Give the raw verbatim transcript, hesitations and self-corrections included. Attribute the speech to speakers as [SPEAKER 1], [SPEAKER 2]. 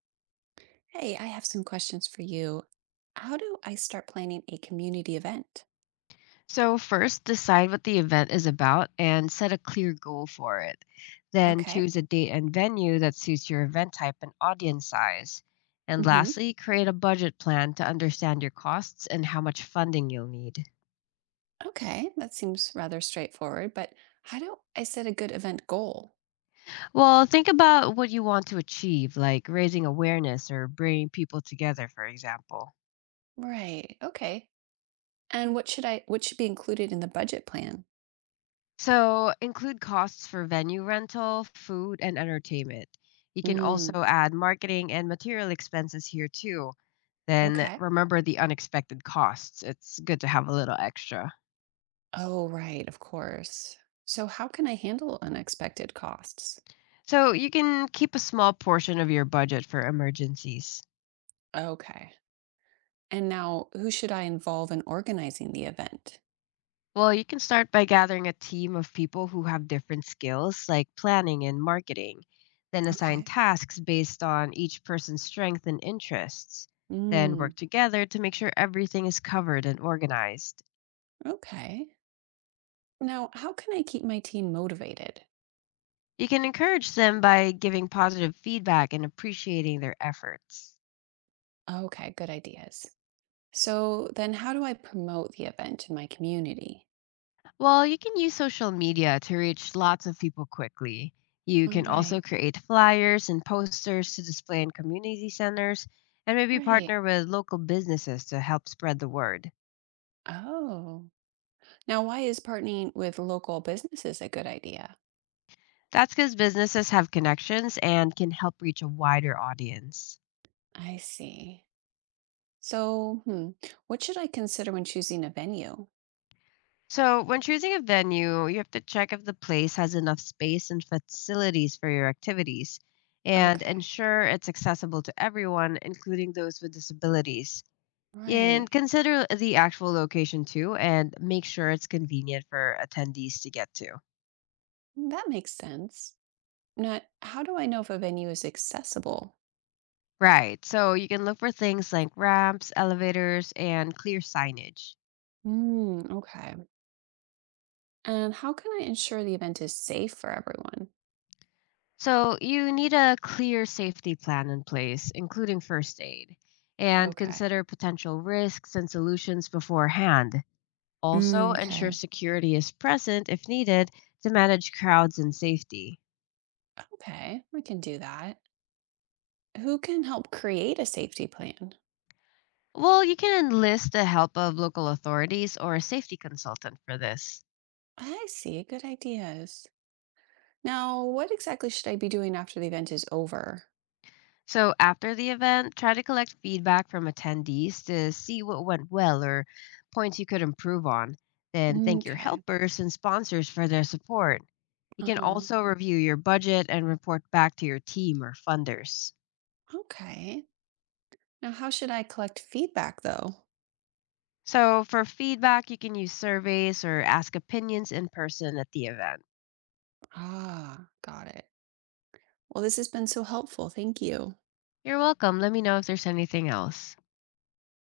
[SPEAKER 1] Hey, I have some questions for you. How do I start planning a community event?
[SPEAKER 2] So, first, decide what the event is about and set a clear goal for it. Then,
[SPEAKER 1] Okay.
[SPEAKER 2] choose a date and venue that suits your event type and audience size. And
[SPEAKER 1] Hmm.
[SPEAKER 2] lastly, create a budget plan to understand your costs and how much funding you'll need.
[SPEAKER 1] Okay, that seems rather straightforward, but how do I set a good event goal?
[SPEAKER 2] Well, think about what you want to achieve, like raising awareness or bringing people together, for example.
[SPEAKER 1] Right. Okay. And what should I what should be included in the budget plan?
[SPEAKER 2] So, include costs for venue rental, food, and entertainment. You can
[SPEAKER 1] Mm,
[SPEAKER 2] also add marketing and material expenses here too. Then
[SPEAKER 1] okay.
[SPEAKER 2] remember the unexpected costs. It's good to have a little extra.
[SPEAKER 1] Oh, right, of course. So how can I handle unexpected costs?
[SPEAKER 2] So you can keep a small portion of your budget for emergencies.
[SPEAKER 1] Okay. And now who should I involve in organizing the event?
[SPEAKER 2] Well, you can start by gathering a team of people who have different skills like planning and marketing, then assign
[SPEAKER 1] Okay.
[SPEAKER 2] tasks based on each person's strength and interests, then
[SPEAKER 1] Mm,
[SPEAKER 2] work together to make sure everything is covered and organized.
[SPEAKER 1] okay. Now, how can I keep my team motivated?
[SPEAKER 2] You can encourage them by giving positive feedback and appreciating their efforts.
[SPEAKER 1] Okay, good ideas. So then how do I promote the event in my community?
[SPEAKER 2] Well, you can use social media to reach lots of people quickly. You
[SPEAKER 1] Oh,
[SPEAKER 2] can also
[SPEAKER 1] right,
[SPEAKER 2] create flyers and posters to display in community centers and maybe
[SPEAKER 1] right.
[SPEAKER 2] partner with local businesses to help spread the word.
[SPEAKER 1] Oh. Now, why is partnering with local businesses a good idea?
[SPEAKER 2] That's because businesses have connections and can help reach a wider audience.
[SPEAKER 1] I see. So, hmm, what should I consider when choosing a venue?
[SPEAKER 2] So, when choosing a venue, you have to check if the place has enough space and facilities for your activities and
[SPEAKER 1] Okay,
[SPEAKER 2] ensure it's accessible to everyone, including those with disabilities. And
[SPEAKER 1] right.
[SPEAKER 2] consider the actual location too and make sure it's convenient for attendees to get to.
[SPEAKER 1] That makes sense. Now, how do I know if a venue is accessible?
[SPEAKER 2] Right. So you can look for things like ramps, elevators, and clear signage.
[SPEAKER 1] Hmm, okay. And how can I ensure the event is safe for everyone?
[SPEAKER 2] So you need a clear safety plan in place, including first aid, and
[SPEAKER 1] Okay.
[SPEAKER 2] consider potential risks and solutions beforehand. Also,
[SPEAKER 1] Mm,
[SPEAKER 2] ensure
[SPEAKER 1] okay.
[SPEAKER 2] security is present if needed to manage crowds and safety.
[SPEAKER 1] Okay, we can do that. Who can help create a safety plan?
[SPEAKER 2] Well, you can enlist the help of local authorities or a safety consultant for this.
[SPEAKER 1] I see. Good ideas. Now, what exactly should I be doing after the event is over?
[SPEAKER 2] So after the event, try to collect feedback from attendees to see what went well or points you could improve on. Then thank your
[SPEAKER 1] Okay.
[SPEAKER 2] helpers and sponsors for their support. You
[SPEAKER 1] Uh
[SPEAKER 2] can
[SPEAKER 1] huh.
[SPEAKER 2] also review your budget and report back to your team or funders.
[SPEAKER 1] Okay. Now, how should I collect feedback though?
[SPEAKER 2] So for feedback, you can use surveys or ask opinions in person at the event.
[SPEAKER 1] Ah, got it. Well, this has been so helpful. Thank you.
[SPEAKER 2] You're welcome. Let me know if there's anything else.